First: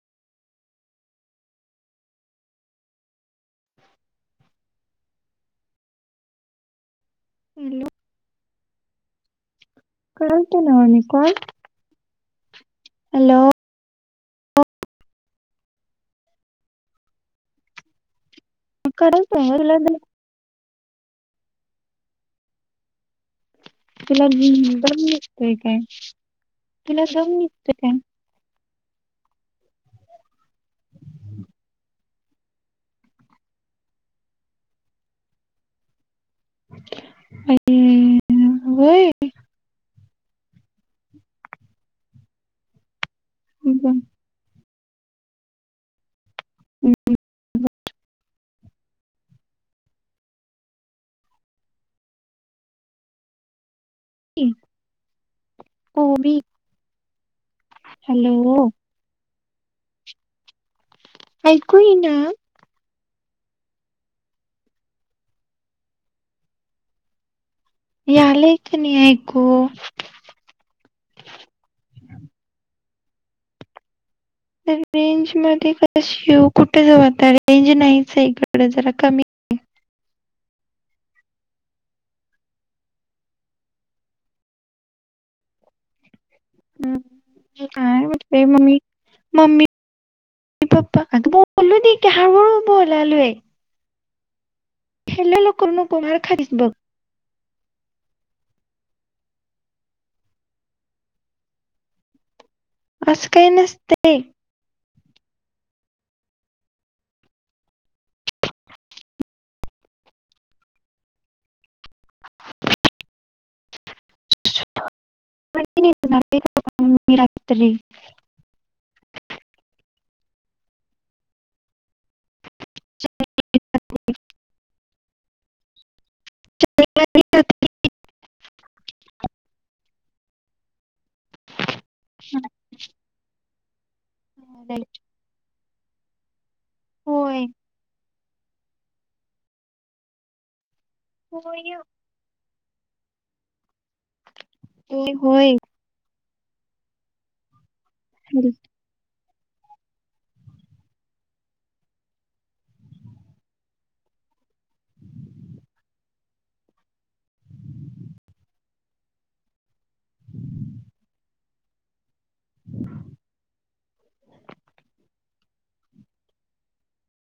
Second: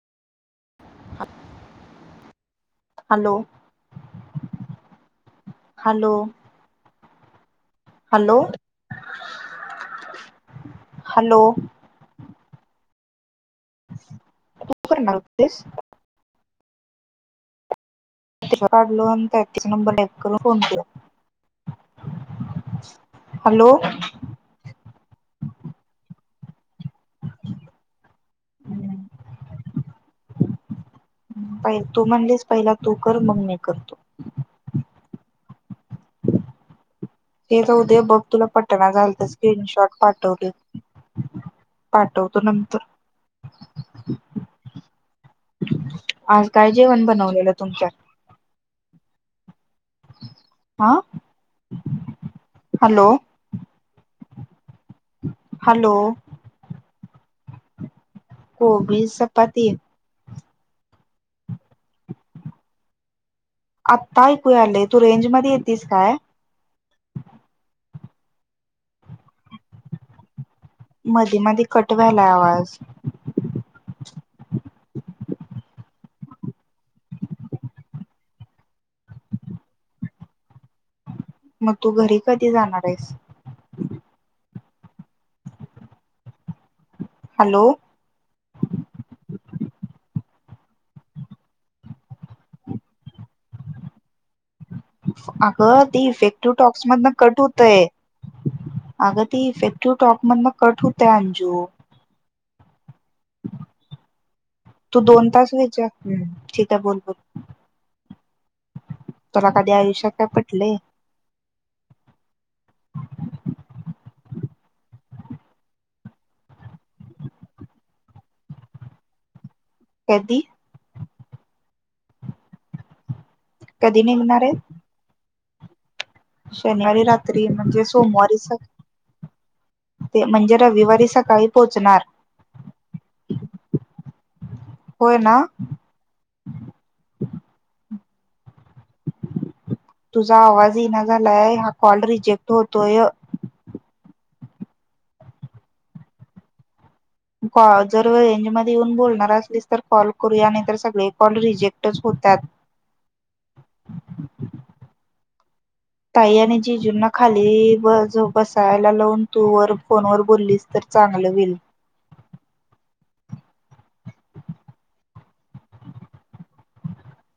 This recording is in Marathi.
हा [unintelligible] हलो. हालो? हम्म. हलो. [unintelligible] करतला काम हॅलो. पर नास [unintelligible] काढलो आणिंत करालतो ना तिचा तुला दम नंबर करून फोन केला [unintelligible] तलाग तर म [unintelligible] निघतोय काय तुला जाऊ निघतय काय? पहि तू, म्हणलेस पहिला तू, कर मग मी करतो. [unintelligible] ते जाऊदे अरे, बघ तुला पटना होय झालत स्कीन शॉर्ट पाठ [unintelligible] पाठवतो नंतर हम्म हम्म. आज काय जेवण बनवलेलं तुमच्यात. ह हॅलो. हम [unintelligible] हॅलो हॅलो कोबी स पाते [unintelligible] ऐकू ये ना, आता ऐकू आलेय तू रेंज मध्ये येेतस काय? ये यालंय क नाही ऐकू मधी, मधी, कटवायला आवाज तर रेंज मध्ये क कुठे जवात [unintelligible] रेंज नाहीच इकड जरा कमी हम [inaudible] मग तू घरी कधी जाणार आहेस. हम्म. हॅलो काय म्ह मम्मी मम्मी, बापपा आ म लो [unintelligible] द क हार वर म ओलाल आहे अगं नको ती मार खालीस इफेक्टू बघ टॉक्स मधन कट होतय. आग ते इफेक्टिव्ह टॉक मदन कट ह त्यान अंजु अस काय नसते. तू दोन तास [unintelligible] व्हाय जा ठीक आहे बोल, बोल, तुला कधी आयुष्या काय पटलय? [inaudible] [unintelligible] कधी? कधी निघणार आहे? शनिवारी रात्री म्हणजे, सोमवारी म्हणजे रविवारी सका, काळी पोचणार होय ना? होय तुझा आवाजहीना झालाय हा कॉल रिजेक्ट, होतोय, होय होय, कॉल जर रेंज मध्ये येऊन बोलणारच. तर कॉल करूया नाही, तरर सगळे कॉल रिजेक्टच होतात. [unintelligible] ताई आणि जिजूंना खाली बसायला, लावून तू व फोनवर बोललीस तरी, चगल विल,